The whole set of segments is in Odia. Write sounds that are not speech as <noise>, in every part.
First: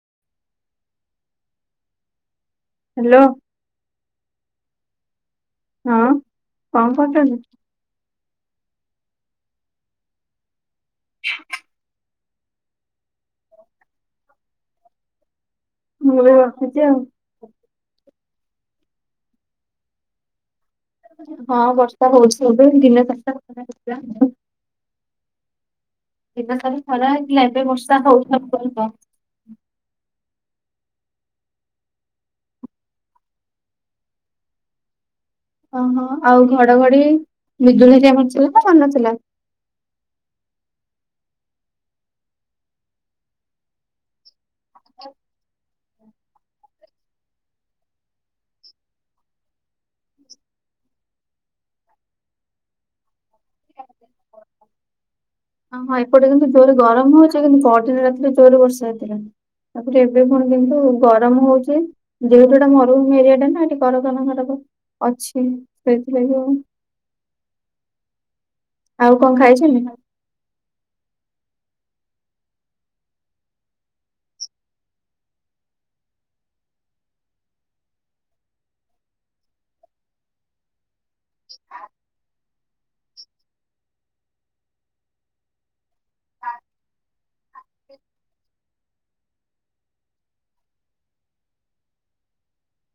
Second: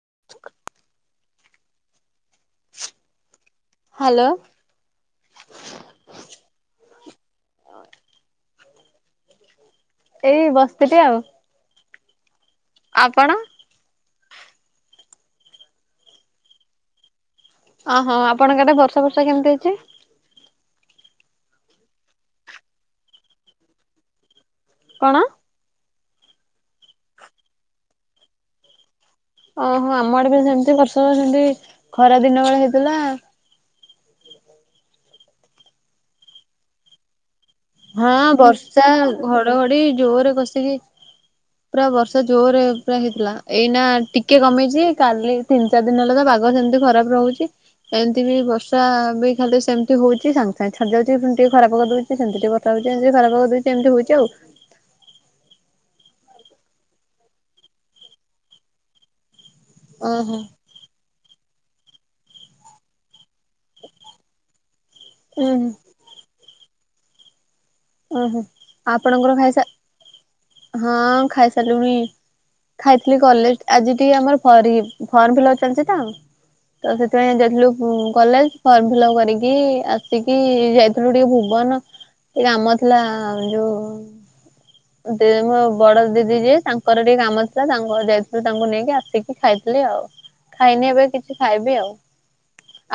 <unintelligible> Hello hello. ହଁ କଣ କରୁଚନ୍ତି? ଏଇ ବସିଥିଲି ଆଉ। ଆପଣ? ମୁଁ ଏବେ ବସିଛି ଆଉ। ଓହୋ ଆପଣଙ୍କ ଆଡେ ବର୍ଷା ଫର୍ଷା କେମତି ଅଛି? ହଁ ବର୍ଷା ହଉଛି ଏବେ ଦିନ ସାରା। କଣ? ଦିନ ସାରା ଖରା ହେଇଥିଲା ଏବେ ବର୍ଷା ହୋଇଛି। ଓହୋ ଆମ ଆଡେ ବି ସେମତି ବର୍ଷ ସେମିତି ଖରା ଦିନ ବେଳେ ହେଇଥିଲା। ଓହୋ ଆଉ ଘଡଘଡି? ବିଜୁଳି ହଁ ହେରିକା ମାରୁଥିଲା ନା ମାରୁ ବର୍ଷା ନଥିଲା? ଘଡଘଡି ଜୋରେ କଷିକି। ପୁରା ବର୍ଷା ଜୋରରେ ପୁରା ହେଇଥିଲା ଏଇନା ଟିକେ କମେଇଛି କାଲି ତିନି ଚାରି ଦିନ ହେଲା ତ ପାଗ ସେମିତି ଖରାପ ରହୁଛି। ଏମିତି ବି ବର୍ଷା ବି ଖାଲି ସେମିତି ହଉଛି ସାଙ୍ଗେ ସାଙ୍ଗେ ଛାଡିଯାଉଛି ଟିକେ ଖରାପ କରିଦଉଛି ସେମତି ଟିକେ ସବୁ ଦିନି ଏମିତି ଖରା ପାଗ ଦଉଚି ଏମିତି ହଉଛି ଆଉ। ଓ ହଁ ଏପଟେ କିନ୍ତୁ ଜୋରେ ଗରମ ହଉଛି କିନ୍ତୁ ପିନ ରାତିରେ ଜୋରରେ ବର୍ଷା ହେଇଥିଲା। ତାପରେ ଏବେ ଓହୋ। କଣ କିନ୍ତୁ ଗରମ ହଉଛି ଯେହତୁଟା ମରୁଭୁମି ଏରିଆ ଟା ନା ନା ଏଠି ଘରଗ ନା ଘରକ ଅଛି ଉୁଁ ହୁଁ ସେଇଥିଲାଗି ଆଉ। ଓହୋ ଆଉ କଣ ଆପଣଙ୍କର ଖାଇସା ଖାଇଛନ୍ତି? ହଁ ଖାଇସାରିଲୁଣି। ଖାଇଥିଲି କଲେଜ ଆଜି ଟିକେ ଆମର ଫର୍ ଫ ଲ ଚାଲିଛି ତ ତ ସେଥିପାଇଁ ଯାଇଥିଲୁ କଲେଜ ଫର୍ମ ଫିଲ୍ପ କରିକି ଆସିକି ଯାଇଥିଲୁ ଟିକେ ଭୁବନ। କୋହୁନ ଏଇ କାମ ଥିଲା ଯୋଉ ମୋ ବଡ ଦିଦି ଯିଏ ତାଙ୍କର ଟିକେ କାମ ଥିଲା ତାଙ୍କ ଯାଇଥିଲୁ ତାଙ୍କୁ ନେଇକି ଆସିକି ଖାଇଥିଲୁ ଆଉ ଖାଇନି ଏବେ କିଛି ଖାଇବି ଆଉ।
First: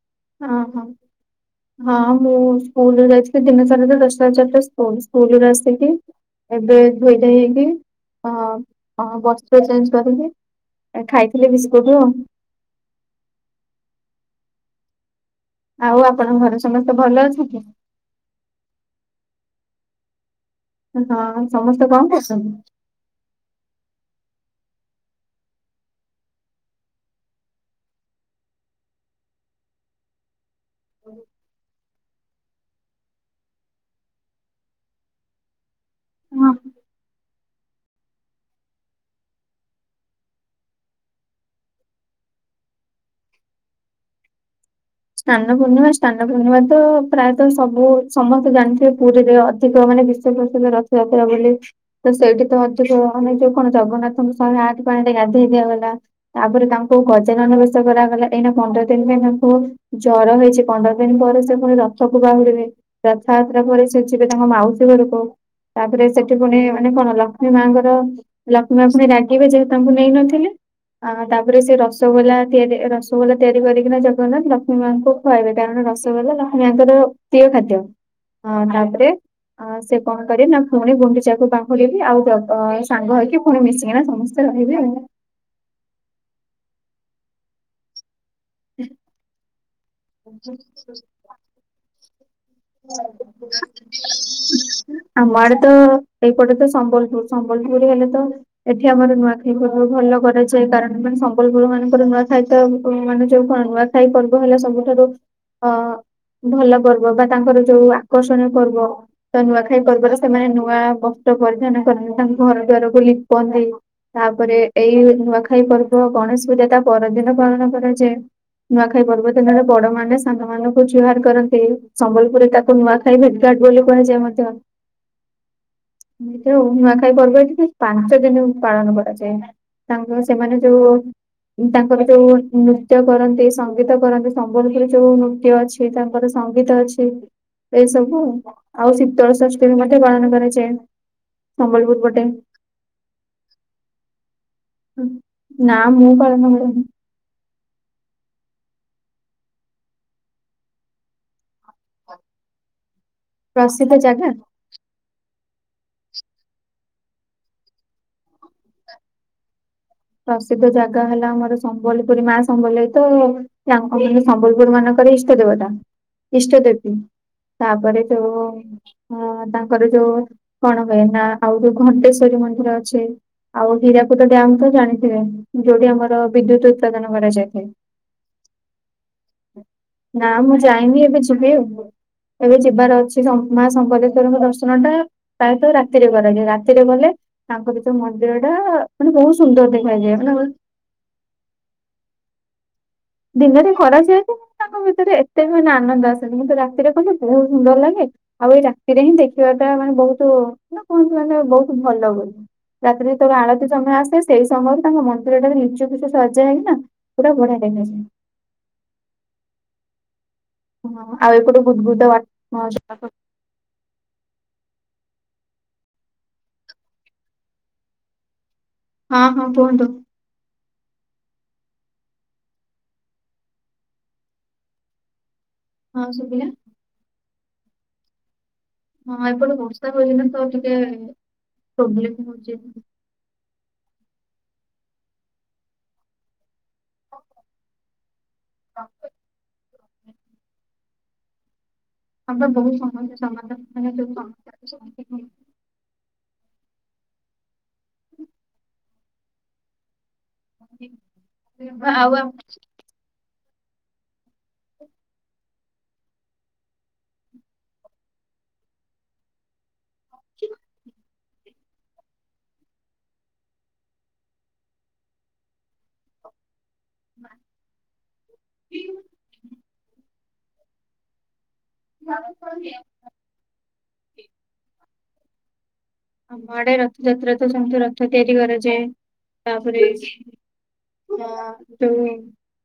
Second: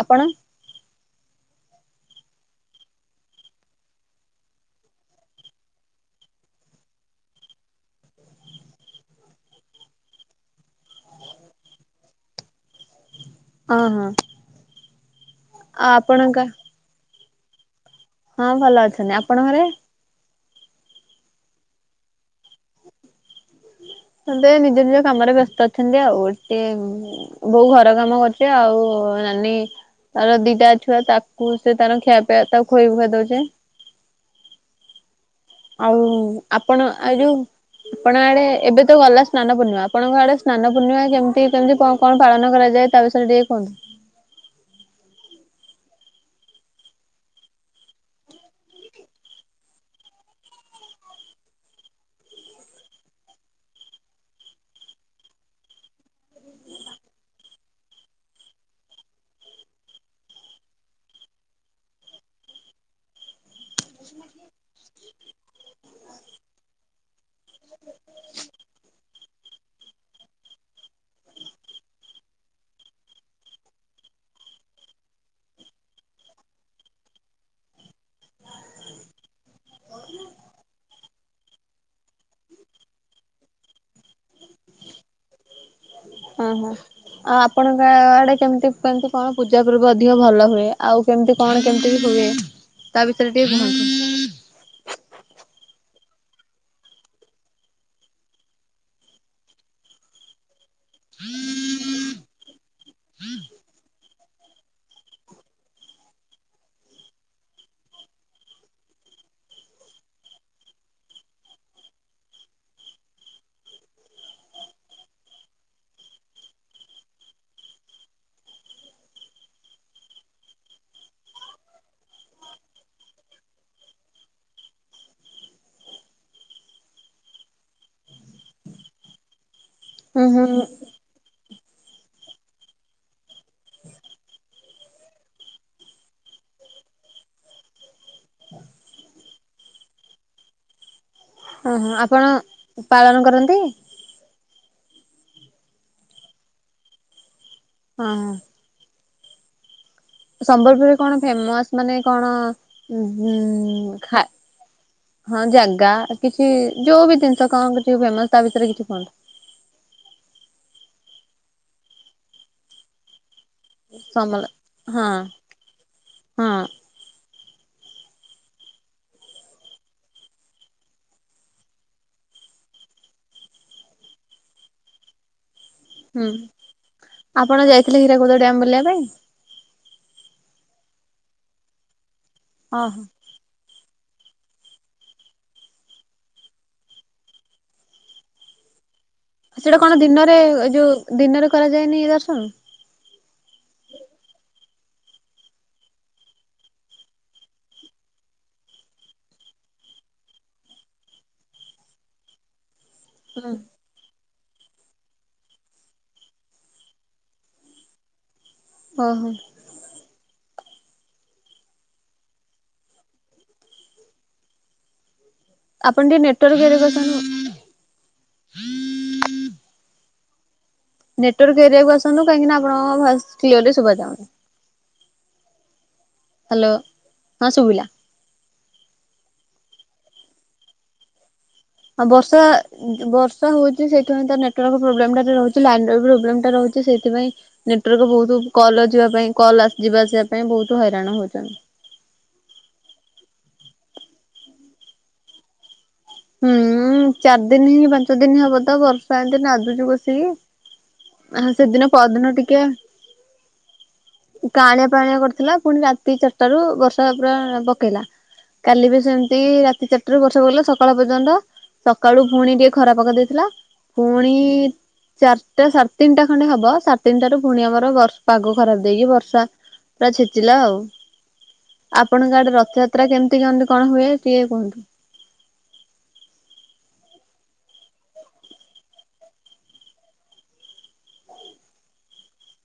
ଆପଣ ଓ ହୋ ହଁ। ମୁଁ ସ୍କୁଲ ଯାଇଛିି ଦିନ ସାରା ତ ଦଶରାଜାରଟା ସ୍କୁଲରୁ ଆସିକି ଏବେ ଧୋଇ ଧୁଆ ହେଇକି ଅ ବସ୍ ଚେଞ୍ଜ କରିକି। ଖାଇଥିଲି ବିସ୍କୁଟ ଆଉ। ଓ ହୋ। ଆଉ ଆପଣଙ୍କ ଘରେ ସମସ୍ତେ ଭଲ ଅଛନ୍ତି? ହଁ ଭଲ ଅଛନ୍ତି ଆପଣଙ୍କ ଘରେ? ହଁ ସମସ୍ତେ କଣ କରୁଛନ୍ତି? ଏବେ ନିଜ ନିଜ କାମରେ ବ୍ୟସ୍ତ ଅଛନ୍ତି ଆଉ ଟିକେ ବୋଉ ଘର କାମ କରୁଛି ଆଉ ନାନୀ ତାର ଦିଟା ଛୁଆ ତାକୁ ସେ ତାର ଖିଆ ପିଆ ତାକୁ ଖୁଆଇ ପିଆଇ ଦଉଛି। <inaudible> ଆଉ ହଁ ଆପଣ ଆ ଯୋଉ ଆପଣ ଆଡେ ଏବେ ତ ଗଲା ସ୍ନାନ ପୂର୍ଣିମା ଆପଣଙ୍କ ଆଡେ ସ୍ନାନ ପୂର୍ଣ୍ଣିମା କେମିତି କେମିତି କଣ କଣ ପାଳନ କରାଯାଏ? ତା ବିଷୟରେ ଟିକେ କୁହନ୍ତୁ। <inaudible> ସ୍ନାନ ପୂର୍ଣ୍ଣିମା ସ୍ନାନ ପୂର୍ଣ୍ଣିମା ତ ପ୍ରାୟତଃ ସବୁ ସମସ୍ତେ ଜାଣିଥିବେ ପୁରୀରେ ଅଧିକ ମାନେ ବିଶେଷ ପ୍ରସିଦ୍ଧ ରଥଯାତ୍ରା ବୋଲି ତ ସେଇଠି ତ ଅଧିକ ମାନେ ଯୋଉ କଣ ଜଗନ୍ନାଥଙ୍କ ଶହେ ଆଠ ପାଣିରେ ଗା ଧେଇ ଦିଆଗଲା ତାପରେ ତାଙ୍କୁ ଗଜାନନ ବେଶ କରାଗଲା ଏଇନା ପନ୍ଦର ଦିନ ପାଇଁ ତାଙ୍କୁ ଜର ହେଇଛି ପନ୍ଦର ଦିନ ପରେ ସେ ପୁଣି ରଥକୁ ବାହୁଡିବେ ରଥଯାତ୍ରା ପରେ ସେ ଯିବେ ତାଙ୍କ ମାଉସୀ ଙ୍କ ଘରକୁ। ତାପରେ ସେଠି ପୁଣି ମାନେ କଣ ଲକ୍ଷ୍ମୀ ମାଙ୍କର ଲକ୍ଷ୍ମୀ ମା ପୁଣି ରାଗିବେ ଯେହେତୁ ତାଙ୍କୁ ନେଇନଥିଲେ ଆ ତାପରେ ସେ ରସଗୋଲା ତିଆରି ରସଗୋଲା ତିଆରି କରିକିନା ଜଗନ୍ନାଥ ଲକ୍ଷ୍ମୀ ମାଙ୍କୁ ଖୁଆଇବେ କାରଣ ରସଗୋଲା ଲକ୍ଷ୍ମୀଆଙ୍କର ପ୍ରିୟ ଖାଦ୍ୟ ତାପରେ ଅ ସେ କଣ କରିବେ ନା ପୁଣି ଗୁଣ୍ଡିଚାକୁ ବାଖୁରିବି ଆଉ ସାଙ୍ଗ ହେଇକି ପୁଣି ମିଶିକି ନା ସମସ୍ତେ ରହିବେ ଆଉ ଓହୋ ଆଉ ଆପଣଙ୍କ ଆଡେ କେମିତି କେମତି କଣ ପୂଜା ପର୍ବ ଅଧିକ ଭଲ ହୁଏ ଆଉ କେମତି କଣ କେମିତି ହୁଏ। ତା ଭିତରେ ଟିକେ ଭଲ <inaudible> ଆମ ଆଡେ ତ ଏଇପଟେ ତ ସମ୍ବଲପୁର ସମ୍ବଲପୁର ହେଲେ ତ ଏଠି ଆମର ନୂଆଖାଇ ପର୍ବ ଭଲ କରାଯାଏ କାରଣ ମାନେ ସମ୍ବଲପୁର ମାନଙ୍କରେ ନୂଆଖାଇ ତ ମାନେ ଯୋଉ କ ନୂଆଖାଇ ପର୍ବ ହେଲା ସବୁଠାରୁ ହଁ ଭଲ ପର୍ବ ବା ତାଙ୍କର ଯୋଉ ଆକର୍ଷଣୀୟ ପର୍ବ ତ ନୂଆଖାଇ ପର୍ବରେ ସେମାନେ ନୂଆ ବସ୍ତ୍ର ପରିଧାନ କରନ୍ତି ତାଙ୍କ ଘର ଦ୍ୱାର କୁ ଲିପନ୍ତି ତାପରେ ଏଇ ନୂଆଖାଇ ପର୍ବ ଗଣେଶ ପୂଜା ତା ପରଦିନ ପାଳନ କରାଯାଏ ନୂଆଖାଇ ପର୍ବ ଦିନରେ ବଡ ମାନେ ସାନ ମାନଙ୍କୁ ଜୁହାର କରନ୍ତି। ସମ୍ବଲପୁରରେ ତାକୁ ନୂଆଖାଇ ଭେଟଘାଟ ବୋଲି କୁହାଯାଏ ମଧ୍ୟ। ଏ ଯ ନୂଆଖାଇ ପର୍ବ ଯଦି ପାଞ୍ଚ ଦିନ ପାଳନ କରାଯାଏ। ତାଙ୍କର ହୁଁ ହୁଁ ସେମାନେ ଯୋଉ ତାଙ୍କର ଯୋଉ ନୃତ୍ୟ କରନ୍ତି ସଙ୍ଗୀତ କରନ୍ତି ସମ୍ବଲପୁର ଯୋଉ ନୃତ୍ୟ ଅଛି ତାଙ୍କର ସଙ୍ଗୀତ ଅଛି ଏ ସବୁ ଆଉ ଶୀତଳ ସଂସ୍କୃତି ମଧ୍ୟ ପାଳନ କରାଯାଏ। ଓହୋ ସମ୍ବଲପୁର ପଟେ। ଆପଣ ପାଳନ କରନ୍ତି। ନାଁ ମୁଁ ପାଳନ କରେନି। ହଁ ହଁ। ସମ୍ବଲପୁରରେ କଣ ଫେମସ? ମାନେ କଣ ଉ ଗୁ ପ୍ରସିଦ୍ଧ ଖା ଜାଗା ହଁ ଜାଗା କିଛି ଯୋଉ ବି ଜିନିଷ କଣ କିଛି ଫେମସ ତା ଭିତରେ କିଛି କୁହନ୍ତ। ପ୍ରସିଦ୍ଧ ଜାଗା ହେଲା ଆମର ସମ୍ବଲପୁରୀ ମା ସମ୍ବଲେଈ ତ ତାଙ୍କ ମାନେ ସମଲ ସମ୍ବଲପୁର ମାନଙ୍କର ହଁ ଇଷ୍ଟ ଦେବତା ହଁ ଇଷ୍ଟ ଦେବୀ। ତାପରେ ଯୋଉ ଅ ତାଙ୍କର ଯୋଉ କଣ କହେ ନା ଆଉଜଉ ଘଣ୍ଟେଶ୍ଵରୀ ମ ମନ୍ଦିର ଅଛି ଆଉ ହୀରାକୁଦ ଡ୍ୟାମ ତ ଜାଣିଥିବେ। ଯୋଉଠି ଆମର ହୁଁ ବିଦ୍ୟୁତ ଉତ୍ପାଦନ ଆପଣ କରାଯାଇଥାଏ। ଯାଇଥିଲେ ହୀରାକୁଦ ଡ୍ୟାମ ବୁଲିବା ପାଇଁ ନା ମୁଁ ଯାଇନି ଏବେ ଯିବି ଆଉ ଏବେ ଯିବାର ଓହୋ। ଅଛି ତ ମା ଶମ୍ପଦେ ଠାକୁରଙ୍କ ଦର୍ଶନ ଟା ପ୍ରାୟତଃ ରାତିରେ କରାଯାଏ ରାତିରେ ଗଲେ ତାଙ୍କର ଯୋଉ ମନ୍ଦିର ଟା ମାନେ ବହୁତ ସୁନ୍ଦର ସେଟା ଦେ କଣ ଦିନରେ ଯୋଉ ଦିନରେ କରାଯାଏନି ଦର୍ଶନ? ଦିନରେ କରାଯାଏ ଯେ ତାଙ୍କ ଭିତରେ ଏତେ ବି ମାନେ ଆନନ୍ଦ ଆସେନି କିନ୍ତୁ ରାତିରେ କଲେ ବହୁତ ସୁନ୍ଦର ଲାଗେ। ଆଉ ଏଇ ରାତିରେ ହିଁ ଦେଖିବାଟା ମାନେ ବହୁତ ନା କୁହନ୍ତିୁ ମାନେ ବହୁତ ଭଲ ବୋଲି। ରାତିରେ ଯେତେବେଳେ ଆଳତି ସମୟ ଆସେ ସେଇ ସମୟରୁ ତାଙ୍କ ମନ୍ଦିରଟା ରେ ନିଚକୁଛ ସଜାହୁଏନା ପୁରା ବଢିଆ ଲାଗେ ହଁ ହଁ। ହ ଆଉ ଏକୁ ବୁଧ ବୁଧ ବା ଆପଣ ଟିକେ ନେଟୱାର୍କରେ ବସନ୍ତୁ। ହଁ ହଁ କୁହନ୍ତୁ। ନେଟୱାର୍କ ଏରିଆକୁ ଆସନ୍ତୁ କାହିଁକି ନା ଆପଣଙ୍କ ଭଏସ କ୍ଲିଅରଲି ଶୁଭା ଯାଉନି। ହଁ ଶୁଭିଲା। ହ୍ୟାଲୋ ହଁ ଶୁଭିଲା। ହଁ ଏପଟ ବର୍ଷା ପା ଏଇନା ନା ତ ଟିକେ ଆଉ ପ୍ରୋବ୍ଲେମ ବର୍ଷା ହଉଛି। ବର୍ଷା ହଉଛି ସେଠି ତା ନେଟୱାର୍କ ପ୍ରୋବ୍ଲେମ ଟା ରହୁଛି ଲାଇନ ପ୍ରୋବ୍ଲେମ ରହୁଛି। ସେଥିପାଇଁ ନେଟୱାର୍କ ବହୁତ କଲ୍ ଯିବା ପାଇଁ କଲ ଯିବା ଆସିବା ପାଇଁ ବହୁତ ହ ଜଣ ହଉଛନ୍ତି। ଆମର ବହୁତ ସମସ ସମାଧାନ ମାନ ସ ସମ ହୁଁ ଚାରି ଦିନ ହିଁ ପାଞ୍ଚ ଦିନ ହବ ତ ବର୍ଷା ଏମତି ନାଦୁଛି କସିକି। ମାନେ ସେଦିନ ଆଉ ପରଦିନ ଟିକେ କାଣିଆ ପାାଣିଆ କରିଥିଲା ପୁଣି ରାତି ଚାରିଟା ରୁ ବର୍ଷା ପୁରା ପକେଇଲା। କାଲି ବି ସେମିତି ରାତି ଚାରିଟାରୁ ବର୍ଷା ପକେଇଲା ସ ସକାଳ ପର୍ଯ୍ୟନ୍ତ ସକାଳୁ ପୁଣି ଟିକେ ଖରା ପକା ଦେଇଥିଲା ପୁଣି ଇ ଚାରିଟା ସାଢ଼େ ତିନିଟା ଖଣ୍ଡେ ହବ ସାଢେ ତିିନିଟାରୁ ପୁଣି ଆମର ବ ପାଗ ଖରାପ ଦେଇକି ଆମ ବର୍ଷା ପୁରା ଛେଚିଲା ଆଉ। ଆପଣଙ୍କ ଆଡେ ରଥଯାତ୍ରା କେମିତି କନ୍ତି କଣ ହୁଏ ଟିକେ କୁହନ୍ତୁ। ଆମ ଆଡେ ରଥଯାତ୍ରା ତ ସବୁ ରଥ ତିଆରି କରାଯାଏ। ତାପରେ ହ ଯୁ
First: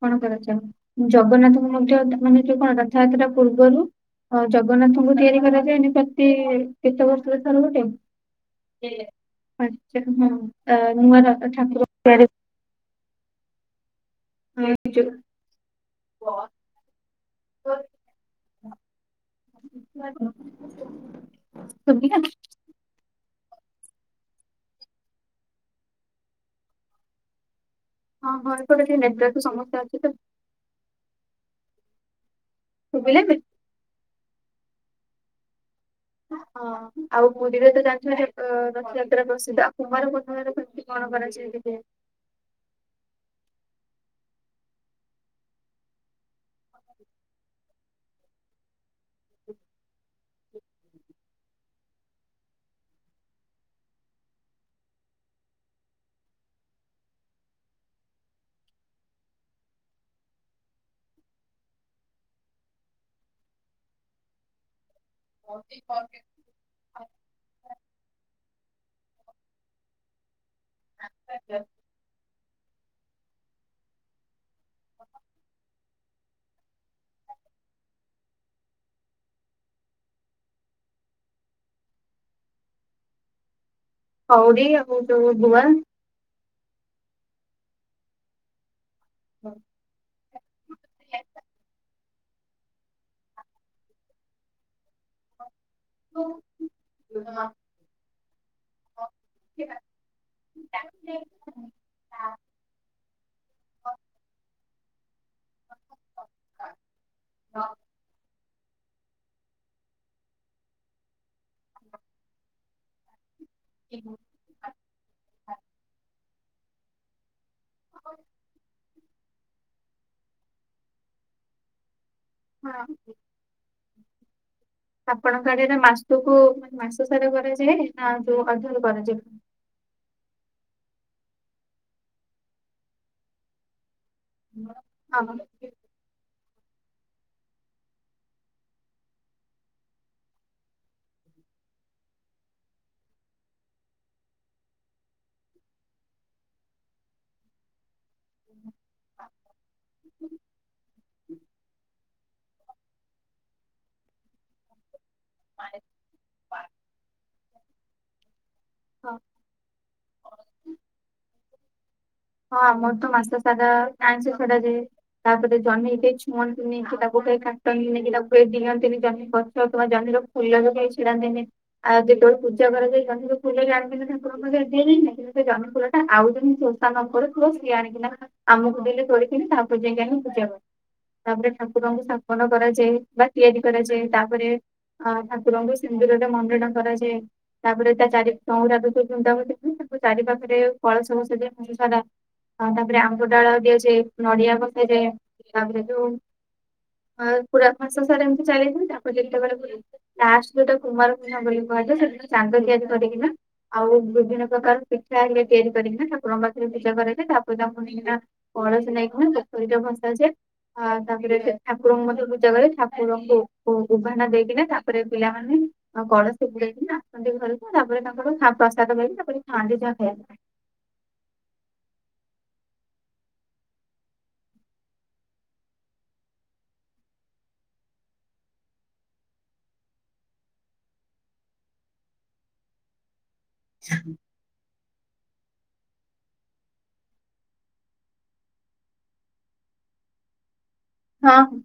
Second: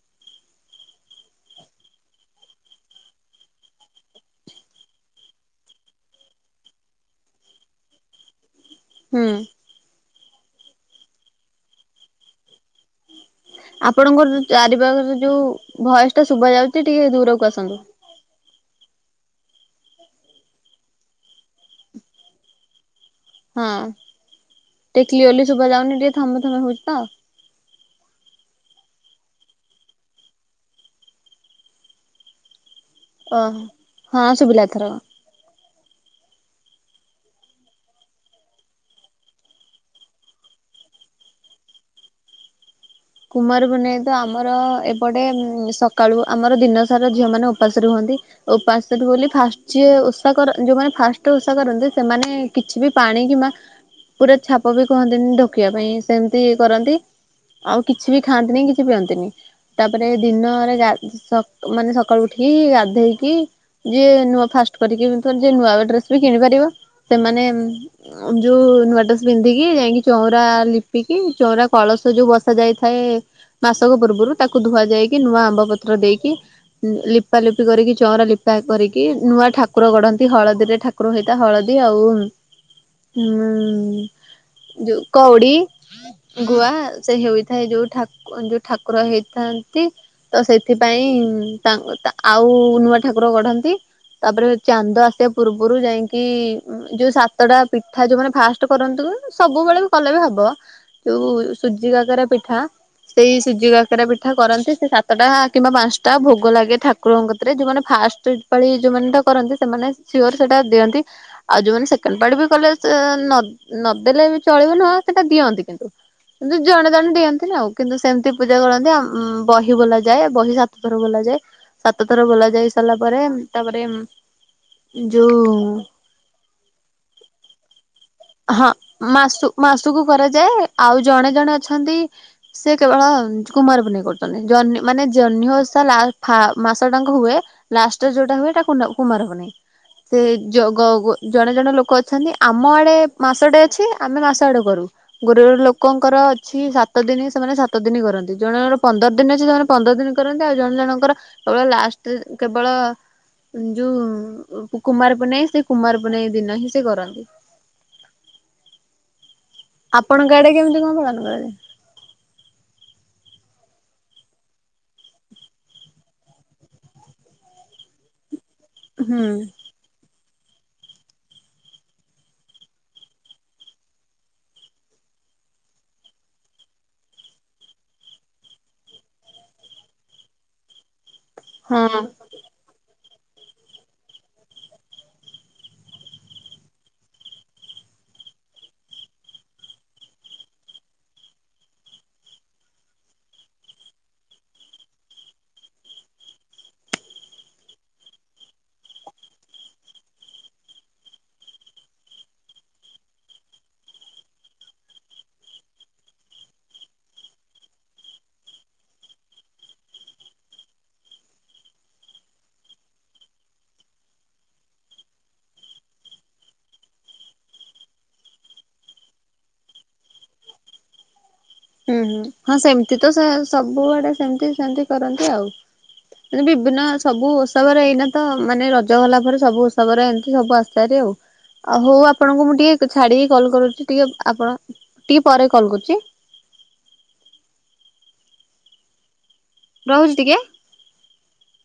କଣ କରାଯାଏ ଜଗନ୍ନାଥଙ୍କ ମଧ୍ୟ ମାନେ ଯୋଉ କଣ ରଥାଯାତ୍ରା ହେରା ପୂର୍ବରୁ ହଁ ଜଗନ୍ନାଥଙ୍କୁ ତିଆରି କରାଯାଏନି ପ୍ରତି କେତେ ବର୍ଷରେ ଥର ଗୋଟେ। ହୁଁ ପଞ୍ଚ ହୁ ଆଛା ହଁ ନୂଆ ଠାକୁର। <unintelligible> ଆପଣଙ୍କର ଯୋଉ ଚାରିପଖରେ ଯୋଉ ଭୟସ ଟା ଶୁଭ ଯାଉଛି ଟିକେ ଦୂର କୁ ଆସନ୍ତୁ। ଶୁଭିଲା? <unintelligible> ହଁ ଟିକେ କ୍ଲିୟରଲି ଶୁଭା ଯାଉନି ଟିକେ ଥଙ୍ଗ ଥଙ୍ଗ ହଉଛି ତ। ହଁ ହଁ ଏପଟେ ନେଟୱର୍କ ସମସ୍ୟା ଅଛି ତ। ଶୁଭିଲା ଏବେ ଓଃ ହଁ ସୁୁବିଲା ଏଥରକ। ହଁ। ହଁ ଆଉ ପୁରୀରେ ତ ଜାଣିଥିବା ରଥଯାତ୍ରା ପ୍ରସିଦ୍ଧ ଆଉ କୁମାର ପୂର୍ଣ୍ଣିମ ର କେମତି କଣ କରାଯାଏ? କେବେ କୁମାର ପୁନେଇ ତ ଆମର ଏପଟେ ସକାଳୁ ଆମର ଦିନ ସାରା ଝିଅ ମାନ ଉପାସରେ ରୁହନ୍ତି ଉପାସ ସେଠୁ ବୋଲି ଫାଷ୍ଟ ଯିଏ ଓଷା କର ଯେଉମାନେ ଫାଷ୍ଟରେ ଓଷା କରନ୍ତି ସେମାନେ କିଛି ବି ପାଣି କିମ୍ବା ପୁରା ଛାପ ବି କୁହନ୍ତିନି ଢୋକିବା ପାଇଁ ସେମିତି କରନ୍ତି। ଆଉ କିଛି ବି ଖାଆନ୍ତିନି କିଛି ପିଅନ୍ତିନି ତାପରେ ଦିନରେ ଗା ମାନେ ସକାଳୁ ଉଠିକି ଗାଧେଇକି ଯିଏ ନୂଆ ପାଷ୍ଟ କରିକି ଯିଏ ନୂଆ ଡ୍ରେସ ବି କିଣି ପାରିବ ସେମାନେ ଯୋଉ ନୂଆ ଡ୍ରେସ ପିନ୍ଧିକି ଯାଇକି ଚଉଁରା ଲିପିକି ଚଉଁରା କଳସ ଯୋଉ ବସ ବସା ଯାଇଥାଏ ମାସକ ପୂର୍ବରୁ ତାକୁ ଧୁଆ ଯାଇକି ନୂଆ ଆମ୍ବ ପତ୍ର ଦେଇକି ଲିପା ଲିପି କରିକି ଚଁର ଲିପା କରିକି ନୂଆ ଠାକୁର ଗଢନ୍ତି ହଳଦୀରେ ଠାକୁର ହେଇଥା ହଳଦୀ ଆଉ ଉ କଉଡି ଯୁ ଆଉ ଯୋଉ କଉଡି। ଗୁଆ ଗୁଆ ସେ ହେଉଥାଏ ଯୋଉ ଠା ଯଉ ଠା କୁର ହେଇଥାନ୍ତି ତ ସେଥିପାଇଁ ତାଙ୍କ ତା ଆଉ ନୂଆ ଠାକୁର ଗଢନ୍ତି ତାପରେ ଚାନ୍ଦ ଆସିବା ପୂର୍ବ ପୂରୁ ଯାଇକି ହଁ। ଯୋଉ ସାତଟା ପିଠା ଯୋଉ ମାନେ ଫାଷ୍ଟ କରନ୍ତୁ ସବୁବେଳେ ବି କଲେ ବି ହବ ଯୋଉ ସୁଜି କାକରା ପିଠା ସେଇ ସୁଜି କାକରା ପିଠା କରନ୍ତି ସେ ସତଟା କିମ୍ବା ପାଞ୍ଚଟା ଭୋଗ ଲାଗେ ଠାକୁରଙ୍କ କତିରେ ଯୋଉମାନେ ଫାଷ୍ଟ ପାଳି ଯୋଉମାନେ ଟା କରନ୍ତି ସେମାନେ ସିଓର ସେଇଟା ଦିଅନ୍ତି, ଆଉ ଯୋଉମାନେ ସେକେଣ୍ଡ ପାଳି ବି କଲେ ନ ନଦେଲେ ଏବେ ଚଳିବ ନୁହଁ ସେଟା ଦିଅନ୍ତି କିନ୍ତୁ କିନ୍ତୁ ଜଣେ ଜଣେ ଦିଅନ୍ତି। ନ୍ତିନି ଆଉ କିନ୍ତୁ ସେମିତି ପୂଜା କରନ୍ତି ବହି ବଲା ଯାଏ ବହି ସାତ ଥର ବଲାଯାଏ। ସତ ଥର ବୋଲା ଯାଇ ସାରିଲା ପରେ ତାପରେ ଆପଣଙ୍କ ଯୋଉ ଆଡେ ନା ମାସକୁ ମାନେ ମାସ ସାର କରାଯାଏ? ନା ଯୋଉ ହଁ ଅଧାରୁ କରାଯାଏ? ମାସୁ ମାସୁକୁ କରାଯାଏ। ଆଉ ଜଣେ ଜଣେ ଅଛନ୍ତି ସେ କେବଳ କୁମାର ପୁନେଇ କ ଜହ୍ନି ମାନେ ଜହ୍ନି ଓଷା ଲାସ ପାସ ମାସ ଟାଙ୍କ ହୁଏ ଲାଷ୍ଟରେ ଯୋଉଟା ହୁଏା ହେଇଟା କୁନା କୁମାର ପୁନେଇ। ସେ ଜ ଗ ଜଣେ ଜଣେ ଲୋକ ଅଛନ୍ତି ଆମ ଆଡେ ମାସଟେ ଅଛି ଆମେ ମାସ ଆଡେ କରୁ। ଗୋଟେ ଗୋଟେ ଲୋକଙ୍କର ଅଛି ସାତ ଦିନ ସେମାନେ ସାତ ଦି ଦିନ କରନ୍ତି ଜଣେ ଜଣର ପନ୍ଦର ଦିନ ଅଛି ସେମାନେ ପନ୍ଦର ଦିନ କରନ୍ତି ଆଉ ଜଣେ ଜଣଙ୍କର କେବଳ ଲାଷ୍ଟ କେବଳ ଯୁ କୁମାର ମାନେ ସେ ହଁ। କୁମାର ପୁନେଇ ଦିନ ହିଁ ସେ କରନ୍ତି। ହଁ। ଆପଣଙ୍କ ଆଡ଼େ କେମିତି କଣ ପାଳନ କରା ଯାଏ? ହଁ ଆମର ତ ମାସ ସାରା ଆଇଁଷ ଛଡ଼ା ଯାଏ। ତାପରେ ଜହ୍ନୀ କି ଛୁଅନ୍ତିନି କି ତାକୁ କେହି କାଟନ୍ତିନି କି ତାକ୍ କେହି ଦିହାନ୍ତିନି ଜହ୍ନି ହୁଁ। ପତ୍ର କିବା ଜହ୍ନିର ଫୁଲ ବି କେହି ଛିଡ଼ାନ୍ତିନି ଆଉ ଯେତେବେଳେ ପୂଜା କରାଯାଇ ଜହ୍ନିର ଫୁଲ ଜଣେ <unintelligible> ସେ ଜହ୍ନି ଫୁଲଟା ଆଉ ଜଣେ ସୋସ୍ ତାନ ଉପରେ ଥିବ ସିଏ ଆଣିକିନା ଆମକୁ ଦେଲେ ତୋଳିିକିରି ତାପରେ ଯାଇକି ଆମେ ପୂଜା କରୁ। ତାପରେ ଠାକୁରଙ୍କୁ ହଁ। ସ୍ଥାପନ କରାଯାଏ। ବା ତିଆରି କରାଯାଏ। ତାପରେ ଅ ଠାକୁରଙ୍କୁ ସିନ୍ଦୁରରେ ମଣ୍ଡଣ କରାଯାଏ। ତାପରେ ତା ଚାରି ଚଉଁରା <unintelligible> ବୃନ୍ଦାବତୀ ଥିବେ ତାକୁ ଚାରି ପାଖରେ କଳସ ବସା ଯାଏ ମାସ ସାରା। ଆଉ ତାପରେ ଆମ୍ବଡାଳ ଦିଆଯାଏ। ନଡ଼ିଆ ବସାଯାଏ। ତାପରେ ଯୋଉ ଆ ପୁରା ମାସ ସାର ଏମିତି ଚାଲିଥାଏ ତାପରେ ଯେତେବେଳେ ପୁରେ ଲାଷ୍ଟ୍ ଗୋଟେ କୁମାର ପୂର୍ଣ୍ଣିମା ବୋଲି କ କୁହାଯାଏ ସେଦିନ ଚାନ୍ଦ ତିଆରି କରିକିନା ଆଉ ବିଭିନ୍ନ ପ୍ରକାର ପିଠା ଇଡ୍ ଲି ତିଆରି କରିକିନା ତା ରମ୍ବା କେମ୍ ତି ପୁଜା କରାଯାଏ ତାପରେ ତାକୁ ନେଇକିନା କଳସି ନେଇକି ପୋଖରୀରେ ଭସାଯାଏ। ଆ ତା ରେଥେ ଠାକୁରଙ୍କୁ ମଧ୍ୟ ପୂଜା କରି ଠାକୁରଙ୍କୁ ଉ-ଉଭାନ ଦେଇକିନା ତାପରେ ପିଲାମାନେ ଆଉ କ କଳସୀ ବୁଡ଼େଇକିନା ଆସନ୍ତି ଘରକୁ ତାପରେ ତାଙ୍କଡ଼ ଖା ପ୍ରସାଦ ପାଇକି ତାପରେ ଖାଆନ୍ତି ଯା ଖାଇବା କଥା। ହୁଁ ହୁଁ ହଁ ସେମିତି ତ ସେ ସବୁଆଡ଼େ ସେମ୍ ତି ସେମ୍ ତି କରନ୍ତି ଆଉ। ମାନେ ବିବିନ୍ନ ସବୁ ଓଷା ବାର ଏଇନା ତ ମାନେ ରଜ ଗଲା ପରେ ସବୁ ଓସା ବାର ଏମ୍ ତି ସବୁ ଆସେ ହାରି ଆଉ। ଆଉ ହୋଉ ଆପଣଙ୍କୁ ମୁଁ ଟିକେ ଛାଡ଼ି କଲ୍ କରୁଛି ଟିକେ ଆପଣ ଟିକେ ପରେ କଲ୍ କରୁଚି। ରହୁଚି ଟିକେ? ହଁ ହୁଁ।